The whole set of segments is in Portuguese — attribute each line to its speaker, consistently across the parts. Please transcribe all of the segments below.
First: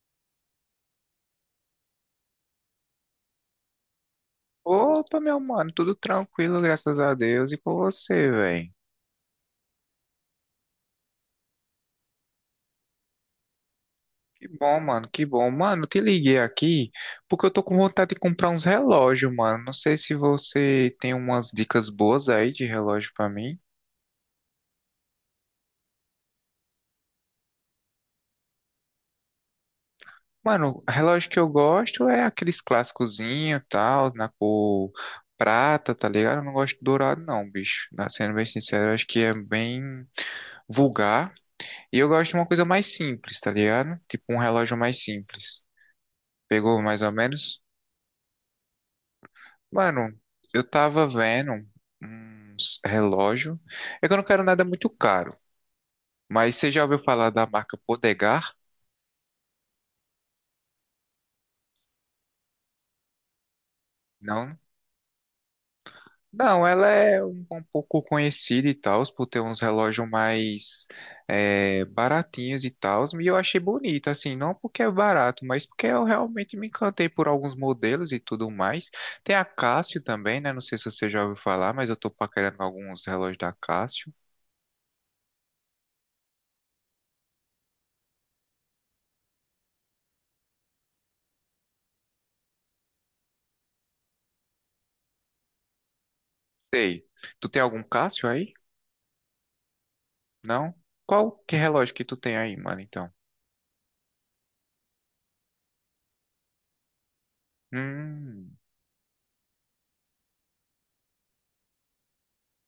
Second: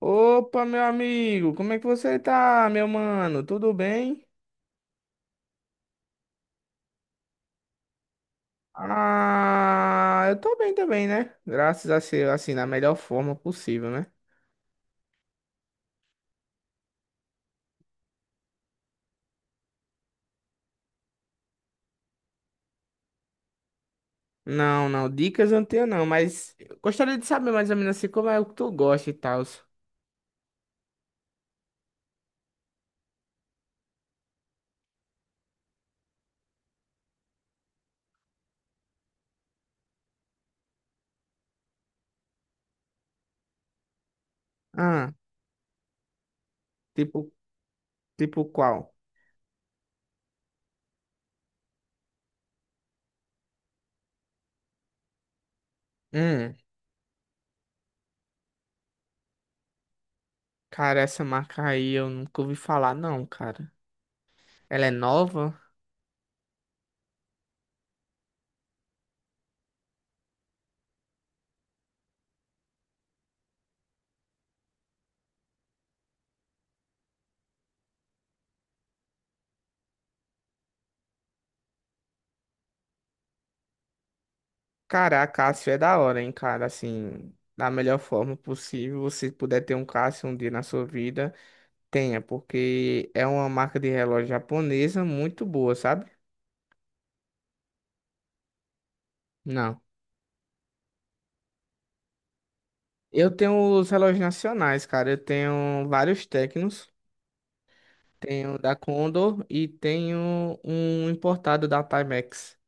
Speaker 1: Opa, meu amigo, como é que você tá, meu mano? Tudo bem?
Speaker 2: Opa, meu mano, tudo tranquilo, graças a Deus. E com você, velho?
Speaker 1: Ah, eu tô bem também, né? Graças a ser assim, na melhor forma possível, né?
Speaker 2: Que bom. Mano, eu te liguei aqui porque eu tô com vontade de comprar uns relógios, mano. Não sei se você tem umas dicas boas aí de relógio pra mim.
Speaker 1: Não, não, dicas eu não tenho não, mas eu gostaria de saber mais ou menos assim como é o que tu gosta e tal.
Speaker 2: Mano, relógio que eu gosto é aqueles clássicozinho, tal, na cor prata, tá ligado? Eu não gosto de dourado, não, bicho. Sendo bem sincero, eu acho que é bem vulgar. E eu gosto de uma coisa mais simples, tá ligado? Tipo um relógio mais
Speaker 1: Ah,
Speaker 2: simples. Pegou mais ou
Speaker 1: tipo,
Speaker 2: menos?
Speaker 1: tipo qual?
Speaker 2: Mano, eu tava vendo uns relógio. É que eu não quero nada muito caro. Mas
Speaker 1: Hum,
Speaker 2: você já ouviu falar da marca Podegar?
Speaker 1: cara, essa marca aí eu nunca ouvi falar não, cara.
Speaker 2: Não?
Speaker 1: Ela é nova?
Speaker 2: Não, ela é um pouco conhecida e tal, por ter uns relógios mais baratinhos e tal. E eu achei bonita, assim, não porque é barato, mas porque eu realmente me encantei por alguns modelos e tudo mais. Tem a Casio também, né? Não sei se você já ouviu falar, mas eu tô paquerando alguns relógios da Casio.
Speaker 1: Cara, a Cássio é da hora, hein, cara, assim, da melhor forma possível, você puder ter um Cássio um dia na sua vida. Tenha, porque é uma marca de relógio japonesa muito boa, sabe?
Speaker 2: Sei. Tu tem algum Cássio aí?
Speaker 1: Não.
Speaker 2: Não? Qual que relógio que tu tem aí, mano, então?
Speaker 1: Eu tenho os relógios nacionais, cara. Eu tenho vários Tecnos.
Speaker 2: Hum.
Speaker 1: Tenho da Condor e tenho um importado da Timex.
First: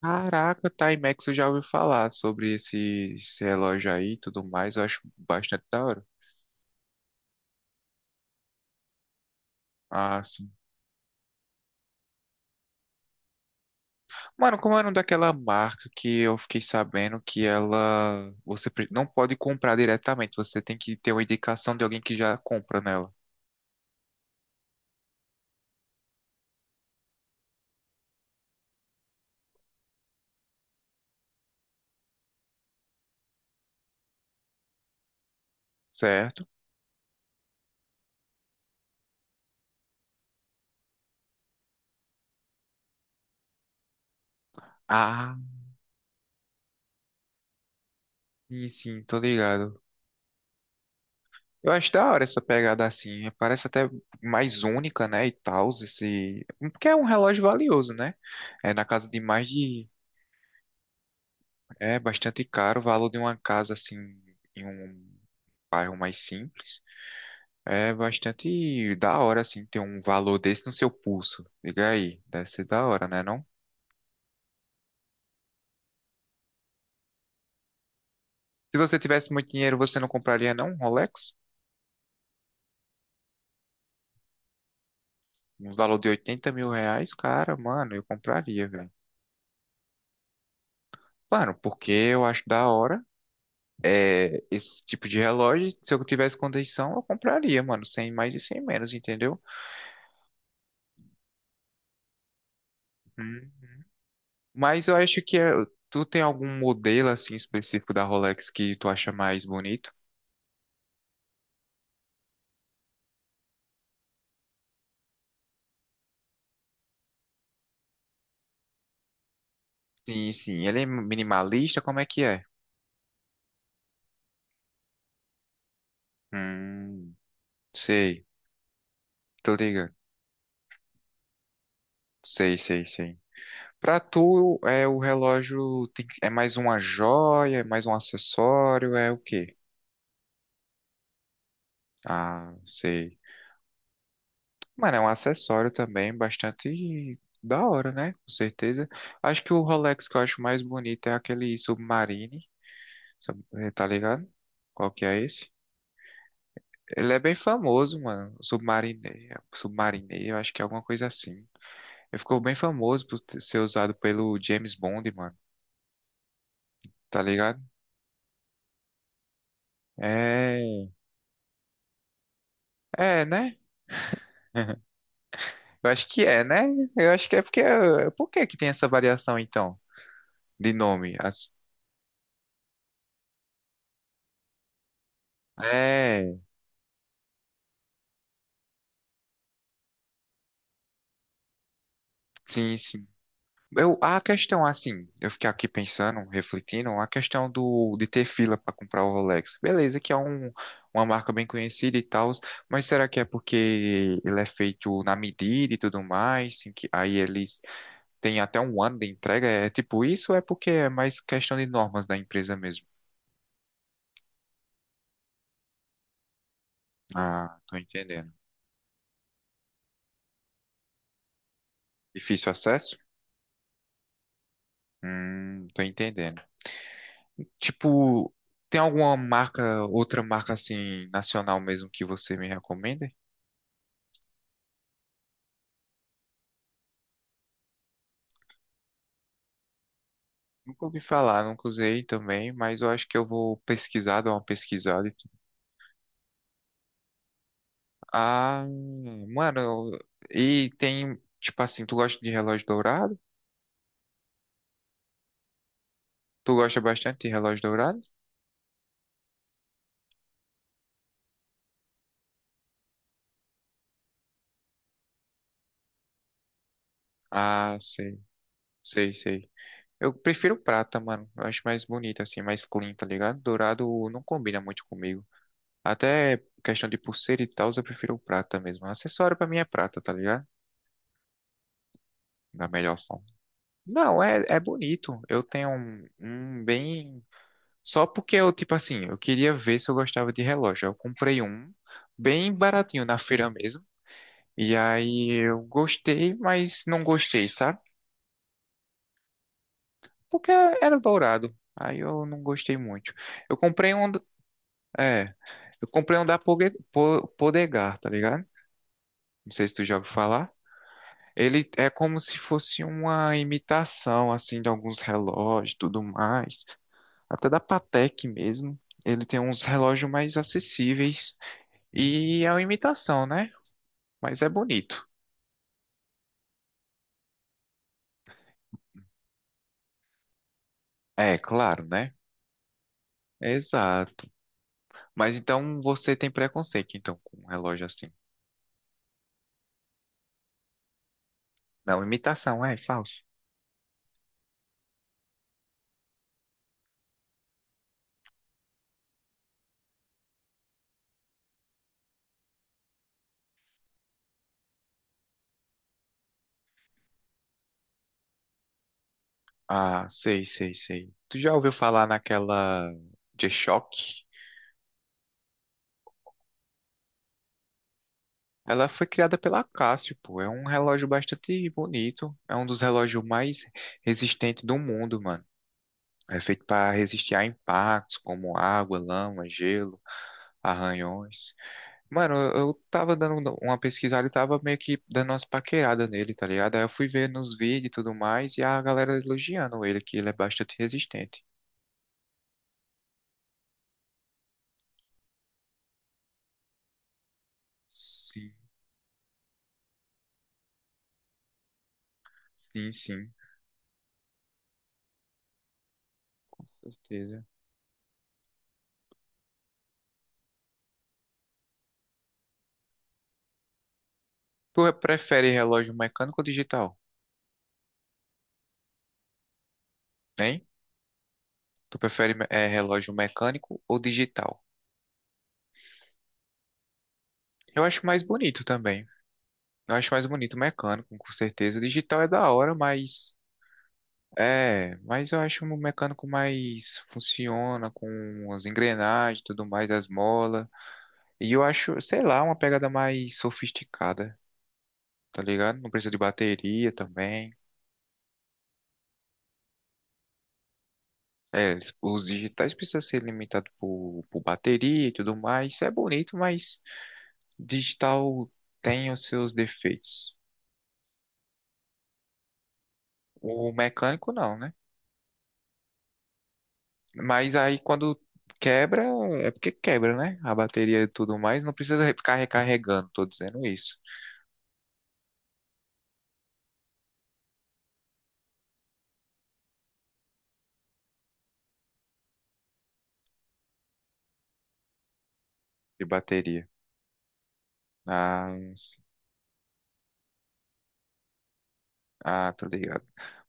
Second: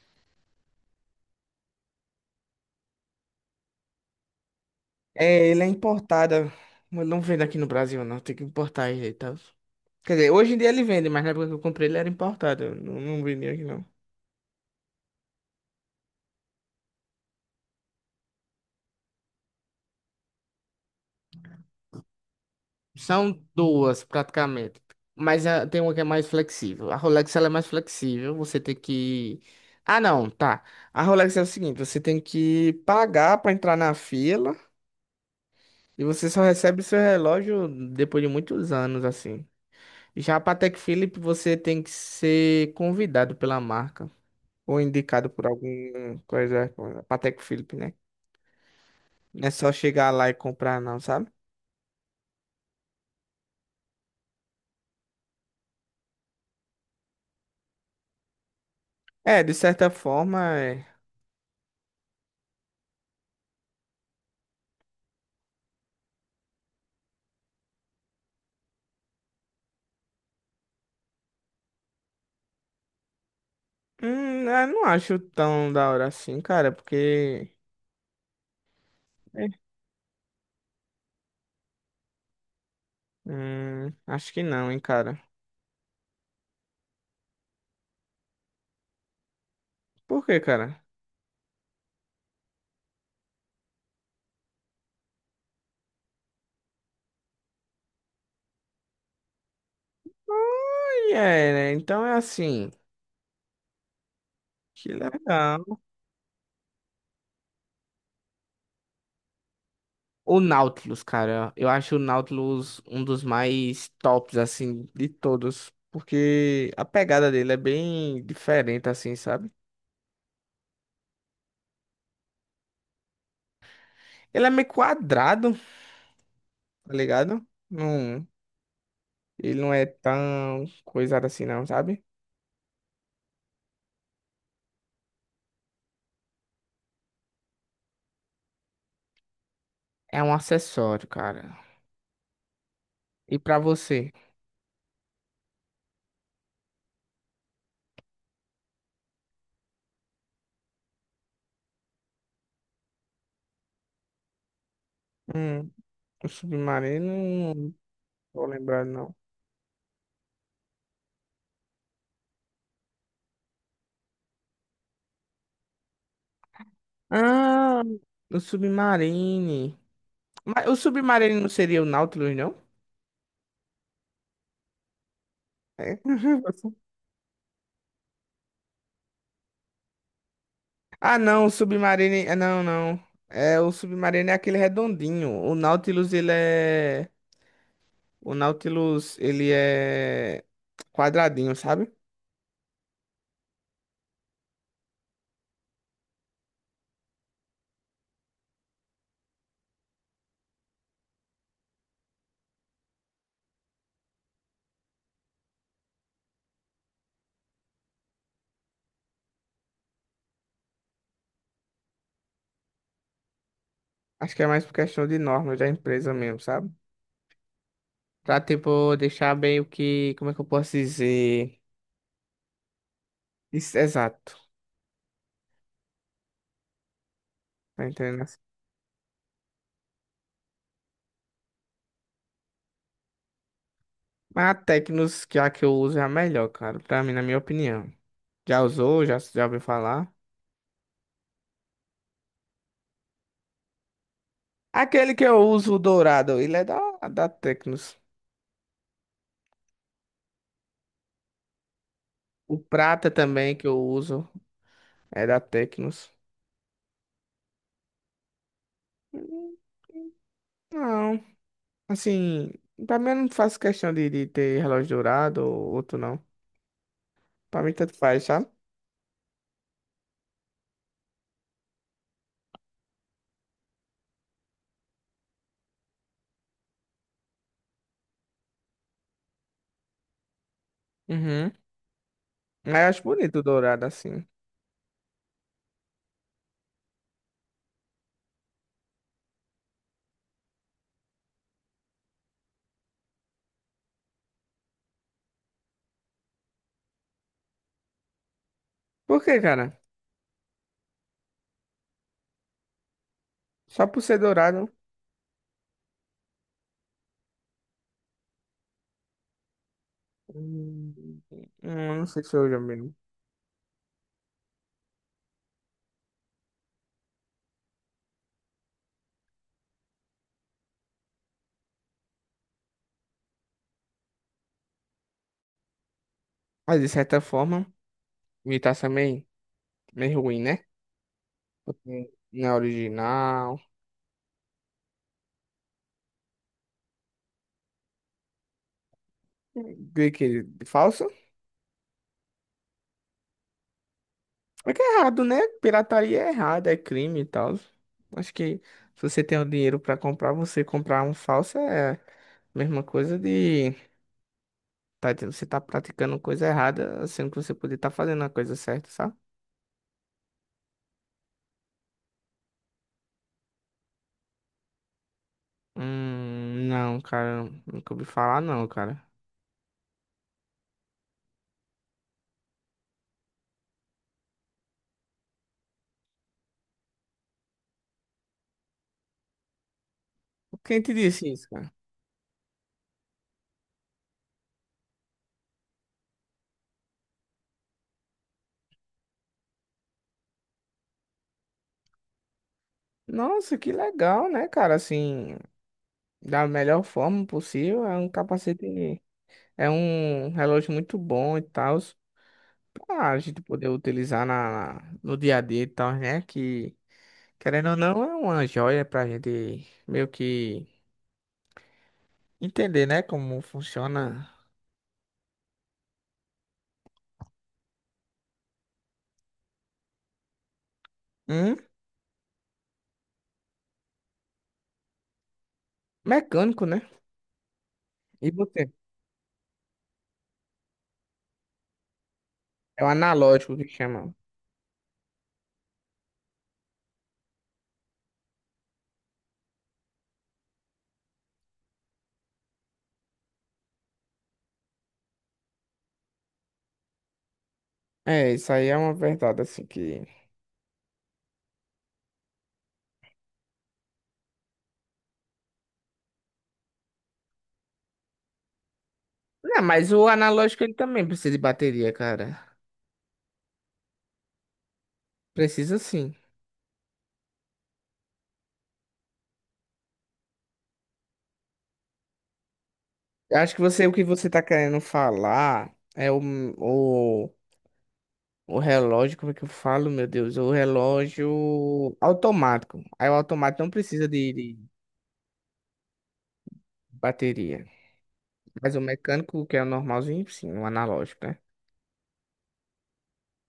Speaker 2: Caraca, Timex, eu já ouvi falar sobre esse relógio aí e tudo mais. Eu acho
Speaker 1: É, ele
Speaker 2: bastante
Speaker 1: é
Speaker 2: da hora.
Speaker 1: importado. Mas não vende aqui no Brasil, não. Tem que importar ele, tá? Quer
Speaker 2: Ah,
Speaker 1: dizer,
Speaker 2: sim.
Speaker 1: hoje em dia ele vende, mas na época que eu comprei ele era importado. Eu Não, não vendia aqui, não.
Speaker 2: Mano, como é o nome daquela marca que eu fiquei sabendo que ela... não pode comprar diretamente. Você tem que ter uma indicação de alguém que já compra nela,
Speaker 1: São duas, praticamente. Mas tem uma que é mais flexível. A Rolex, ela é mais flexível. Você tem que... Ah, não, tá. A Rolex é o seguinte, você tem que pagar pra entrar na fila e você só
Speaker 2: certo?
Speaker 1: recebe seu relógio depois de muitos anos, assim. Já a Patek Philippe, você tem que ser convidado pela marca ou indicado
Speaker 2: Ah,
Speaker 1: por alguma coisa, a Patek Philippe, né?
Speaker 2: sim, sim, tô
Speaker 1: Não é só
Speaker 2: ligado.
Speaker 1: chegar lá e comprar, não, sabe?
Speaker 2: Eu acho da hora essa pegada assim, parece até mais única, né, e tal, esse... Porque é um relógio valioso, né? É na casa de
Speaker 1: É,
Speaker 2: mais
Speaker 1: de
Speaker 2: de...
Speaker 1: certa forma, é.
Speaker 2: É bastante caro o valor de uma casa, assim, em um bairro mais simples. É bastante da hora, assim, ter um valor desse no seu pulso. Diga aí, deve ser da hora, né, não?
Speaker 1: Eu não acho tão da hora assim, cara, porque.
Speaker 2: Se você tivesse muito
Speaker 1: É.
Speaker 2: dinheiro, você não compraria, não, um Rolex?
Speaker 1: Acho que não, hein, cara.
Speaker 2: Um valor de R$ 80.000? Cara, mano, eu compraria, velho.
Speaker 1: Por quê, cara?
Speaker 2: Mano, porque eu acho da hora esse tipo de relógio, se eu tivesse condição, eu compraria, mano, sem mais e sem menos, entendeu?
Speaker 1: Olha, é, né? Então é assim.
Speaker 2: Hum. Mas
Speaker 1: Que
Speaker 2: eu acho que é,
Speaker 1: legal.
Speaker 2: tu tem algum modelo assim específico da Rolex que tu acha mais bonito?
Speaker 1: O Nautilus, cara. Eu acho o Nautilus um dos mais tops, assim, de todos. Porque a pegada dele é bem diferente, assim, sabe?
Speaker 2: Sim, sim, ele é minimalista, como é que é?
Speaker 1: Ele é meio quadrado, tá
Speaker 2: Hum,
Speaker 1: ligado?
Speaker 2: sei,
Speaker 1: Não,
Speaker 2: tô
Speaker 1: ele não é
Speaker 2: ligado.
Speaker 1: tão coisado assim, não, sabe?
Speaker 2: Sei, sei, sei. Pra tu, é o relógio tem que- é mais uma joia, é mais um acessório, é o quê?
Speaker 1: É um acessório, cara.
Speaker 2: Ah, sei.
Speaker 1: E pra você?
Speaker 2: Mano, é um acessório também bastante da hora, né? Com certeza. Acho que o Rolex que eu acho mais bonito é aquele Submarine, tá ligado? Qual que é esse?
Speaker 1: O
Speaker 2: Ele é bem
Speaker 1: Submarino, não
Speaker 2: famoso, mano.
Speaker 1: tô lembrado, não.
Speaker 2: Submarine, Submarine, eu acho que é alguma coisa assim. Ele ficou bem famoso ser usado pelo James Bond, mano. Tá ligado?
Speaker 1: Ah, o Submarine. Mas o
Speaker 2: É,
Speaker 1: Submarine não seria o Nautilus, não?
Speaker 2: é, né? Eu
Speaker 1: É.
Speaker 2: acho que é, né? Eu acho que é porque. Por que que tem essa variação, então, de nome?
Speaker 1: Ah, não,
Speaker 2: As-
Speaker 1: o Submarine. É, não, não. É, o Submarine é aquele redondinho. O Nautilus, ele
Speaker 2: É,
Speaker 1: é. O Nautilus, ele é quadradinho, sabe?
Speaker 2: sim, sim. Eu, a questão, assim, eu fiquei aqui pensando, refletindo, a questão de ter fila para comprar o Rolex. Beleza, que é um, uma marca bem conhecida e tal, mas será que é porque ele é feito na medida e tudo mais, assim, que aí eles têm até um ano de entrega? É tipo isso ou é porque é mais questão de normas da empresa mesmo?
Speaker 1: Acho que é mais por questão de normas da empresa mesmo, sabe?
Speaker 2: Ah, tô entendendo.
Speaker 1: Pra, tipo, deixar bem o que. Como é que eu posso dizer?
Speaker 2: Difícil acesso?
Speaker 1: Isso, exato.
Speaker 2: Tô entendendo.
Speaker 1: Tá entendendo?
Speaker 2: Tipo, tem alguma marca, outra marca, assim, nacional mesmo que você me recomenda?
Speaker 1: Mas a Tecnos, que a que eu uso é a melhor, cara, pra mim, na minha opinião. Já usou? Já ouviu falar?
Speaker 2: Nunca ouvi falar, nunca usei também, mas eu acho que eu vou pesquisar, dar uma pesquisada. E
Speaker 1: Aquele que
Speaker 2: tudo.
Speaker 1: eu uso, o dourado, ele é da, Tecnos.
Speaker 2: Ah, mano, e tem, tipo assim, tu gosta de
Speaker 1: O
Speaker 2: relógio
Speaker 1: prata
Speaker 2: dourado?
Speaker 1: também que eu uso é da Tecnos.
Speaker 2: Tu gosta bastante de relógio dourado?
Speaker 1: Hum, Não, assim, pra mim eu não faço questão de ter relógio dourado ou outro não. Pra mim
Speaker 2: Ah,
Speaker 1: tanto
Speaker 2: sei,
Speaker 1: faz, sabe?
Speaker 2: sei, sei. Eu prefiro prata, mano. Eu acho mais bonito, assim, mais clean, tá ligado? Dourado não combina muito comigo. Até questão de pulseira e tal, eu prefiro prata mesmo. Acessório pra mim é prata, tá ligado?
Speaker 1: Uhum.
Speaker 2: Da
Speaker 1: Mas eu
Speaker 2: melhor
Speaker 1: acho
Speaker 2: forma.
Speaker 1: bonito o dourado
Speaker 2: Não,
Speaker 1: assim.
Speaker 2: é, é bonito. Eu tenho um bem. Só porque eu, tipo assim, eu queria ver se eu gostava de relógio. Eu comprei um bem baratinho na feira mesmo. E aí eu gostei, mas não gostei, sabe?
Speaker 1: Por quê, cara?
Speaker 2: Porque era dourado. Aí eu não gostei muito. Eu
Speaker 1: Só
Speaker 2: comprei
Speaker 1: por
Speaker 2: um,
Speaker 1: ser
Speaker 2: do-
Speaker 1: dourado.
Speaker 2: é, eu comprei um da Podegar, tá ligado? Não sei se tu já ouviu falar. Ele é
Speaker 1: Não
Speaker 2: como
Speaker 1: sei se
Speaker 2: se
Speaker 1: eu já
Speaker 2: fosse
Speaker 1: mesmo.
Speaker 2: uma imitação, assim, de alguns relógios, e tudo mais. Até da Patek mesmo. Ele tem uns relógios mais acessíveis. E é uma imitação, né? Mas é bonito.
Speaker 1: Mas de certa forma, me tá também. Meio ruim, né?
Speaker 2: É, claro,
Speaker 1: Porque
Speaker 2: né?
Speaker 1: não é original.
Speaker 2: Exato. Mas então você tem preconceito, então, com um relógio assim.
Speaker 1: Falso?
Speaker 2: Não, imitação, é falso.
Speaker 1: É que é errado, né? Pirataria é errado, é crime e tal. Acho que se você tem o dinheiro pra comprar, você comprar um falso é a mesma coisa de tá, você tá praticando coisa errada, sendo que você poderia estar fazendo a coisa certa, sabe?
Speaker 2: Ah, sei, sei, sei. Tu já ouviu falar naquela G-Shock?
Speaker 1: Não, cara, nunca ouvi falar não,
Speaker 2: Ela
Speaker 1: cara.
Speaker 2: foi criada pela Casio, pô. É um relógio bastante bonito. É um dos relógios mais resistentes do mundo, mano. É feito para resistir a impactos como água, lama, gelo,
Speaker 1: Quem te disse isso,
Speaker 2: arranhões.
Speaker 1: cara?
Speaker 2: Mano, eu tava dando uma pesquisada e tava meio que dando umas paqueradas nele, tá ligado? Aí eu fui ver nos vídeos e tudo mais, e a galera elogiando ele, que ele é bastante resistente.
Speaker 1: Nossa, que legal, né, cara? Assim, da melhor forma possível, é um
Speaker 2: Sim,
Speaker 1: capacete. É um relógio muito bom e tal,
Speaker 2: sim,
Speaker 1: pra
Speaker 2: sim,
Speaker 1: gente poder utilizar na, no dia a dia e tal, né?
Speaker 2: com
Speaker 1: Que,
Speaker 2: certeza.
Speaker 1: querendo ou não, é uma joia pra gente meio que entender, né? Como funciona
Speaker 2: Tu prefere relógio mecânico ou digital? Hein?
Speaker 1: um
Speaker 2: Tu prefere relógio mecânico ou digital?
Speaker 1: mecânico, né?
Speaker 2: Eu acho mais
Speaker 1: E
Speaker 2: bonito
Speaker 1: você?
Speaker 2: também. Eu acho mais bonito mecânico, com certeza. Digital é da hora,
Speaker 1: É o
Speaker 2: mas
Speaker 1: analógico que chama.
Speaker 2: é, mas eu acho um mecânico mais funciona com as engrenagens, e tudo mais, as molas. E eu acho, sei lá, uma pegada mais sofisticada, tá ligado? Não precisa de bateria também.
Speaker 1: É, isso aí é uma verdade, assim, que...
Speaker 2: É, os digitais precisam ser limitados por bateria e tudo mais. Isso é bonito, mas digital tem os seus
Speaker 1: Não, mas o
Speaker 2: defeitos.
Speaker 1: analógico, ele também precisa de bateria, cara.
Speaker 2: O mecânico não, né?
Speaker 1: Precisa sim.
Speaker 2: Mas aí quando quebra, é porque quebra, né? A bateria e tudo mais, não precisa ficar recarregando, tô
Speaker 1: Eu acho que
Speaker 2: dizendo
Speaker 1: você, o
Speaker 2: isso.
Speaker 1: que você tá querendo falar é o relógio, como é que eu falo, meu Deus? O relógio automático. Aí o automático não precisa de
Speaker 2: De bateria.
Speaker 1: bateria.
Speaker 2: Ah,
Speaker 1: Mas o
Speaker 2: sim.
Speaker 1: mecânico, que é o normalzinho, sim, o analógico, né?
Speaker 2: Ah, tô ligado.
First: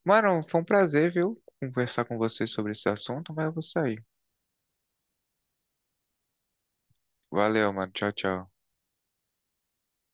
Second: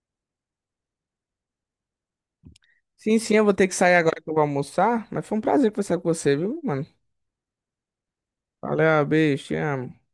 Speaker 2: Mano, foi um prazer, viu? Conversar com você sobre esse
Speaker 1: Sim,
Speaker 2: assunto,
Speaker 1: sim, eu
Speaker 2: mas eu
Speaker 1: vou
Speaker 2: vou
Speaker 1: ter que sair
Speaker 2: sair.
Speaker 1: agora que eu vou almoçar. Mas foi um prazer conversar com você, viu, mano?
Speaker 2: Valeu, mano. Tchau, tchau.
Speaker 1: Valeu, beijo, te amo.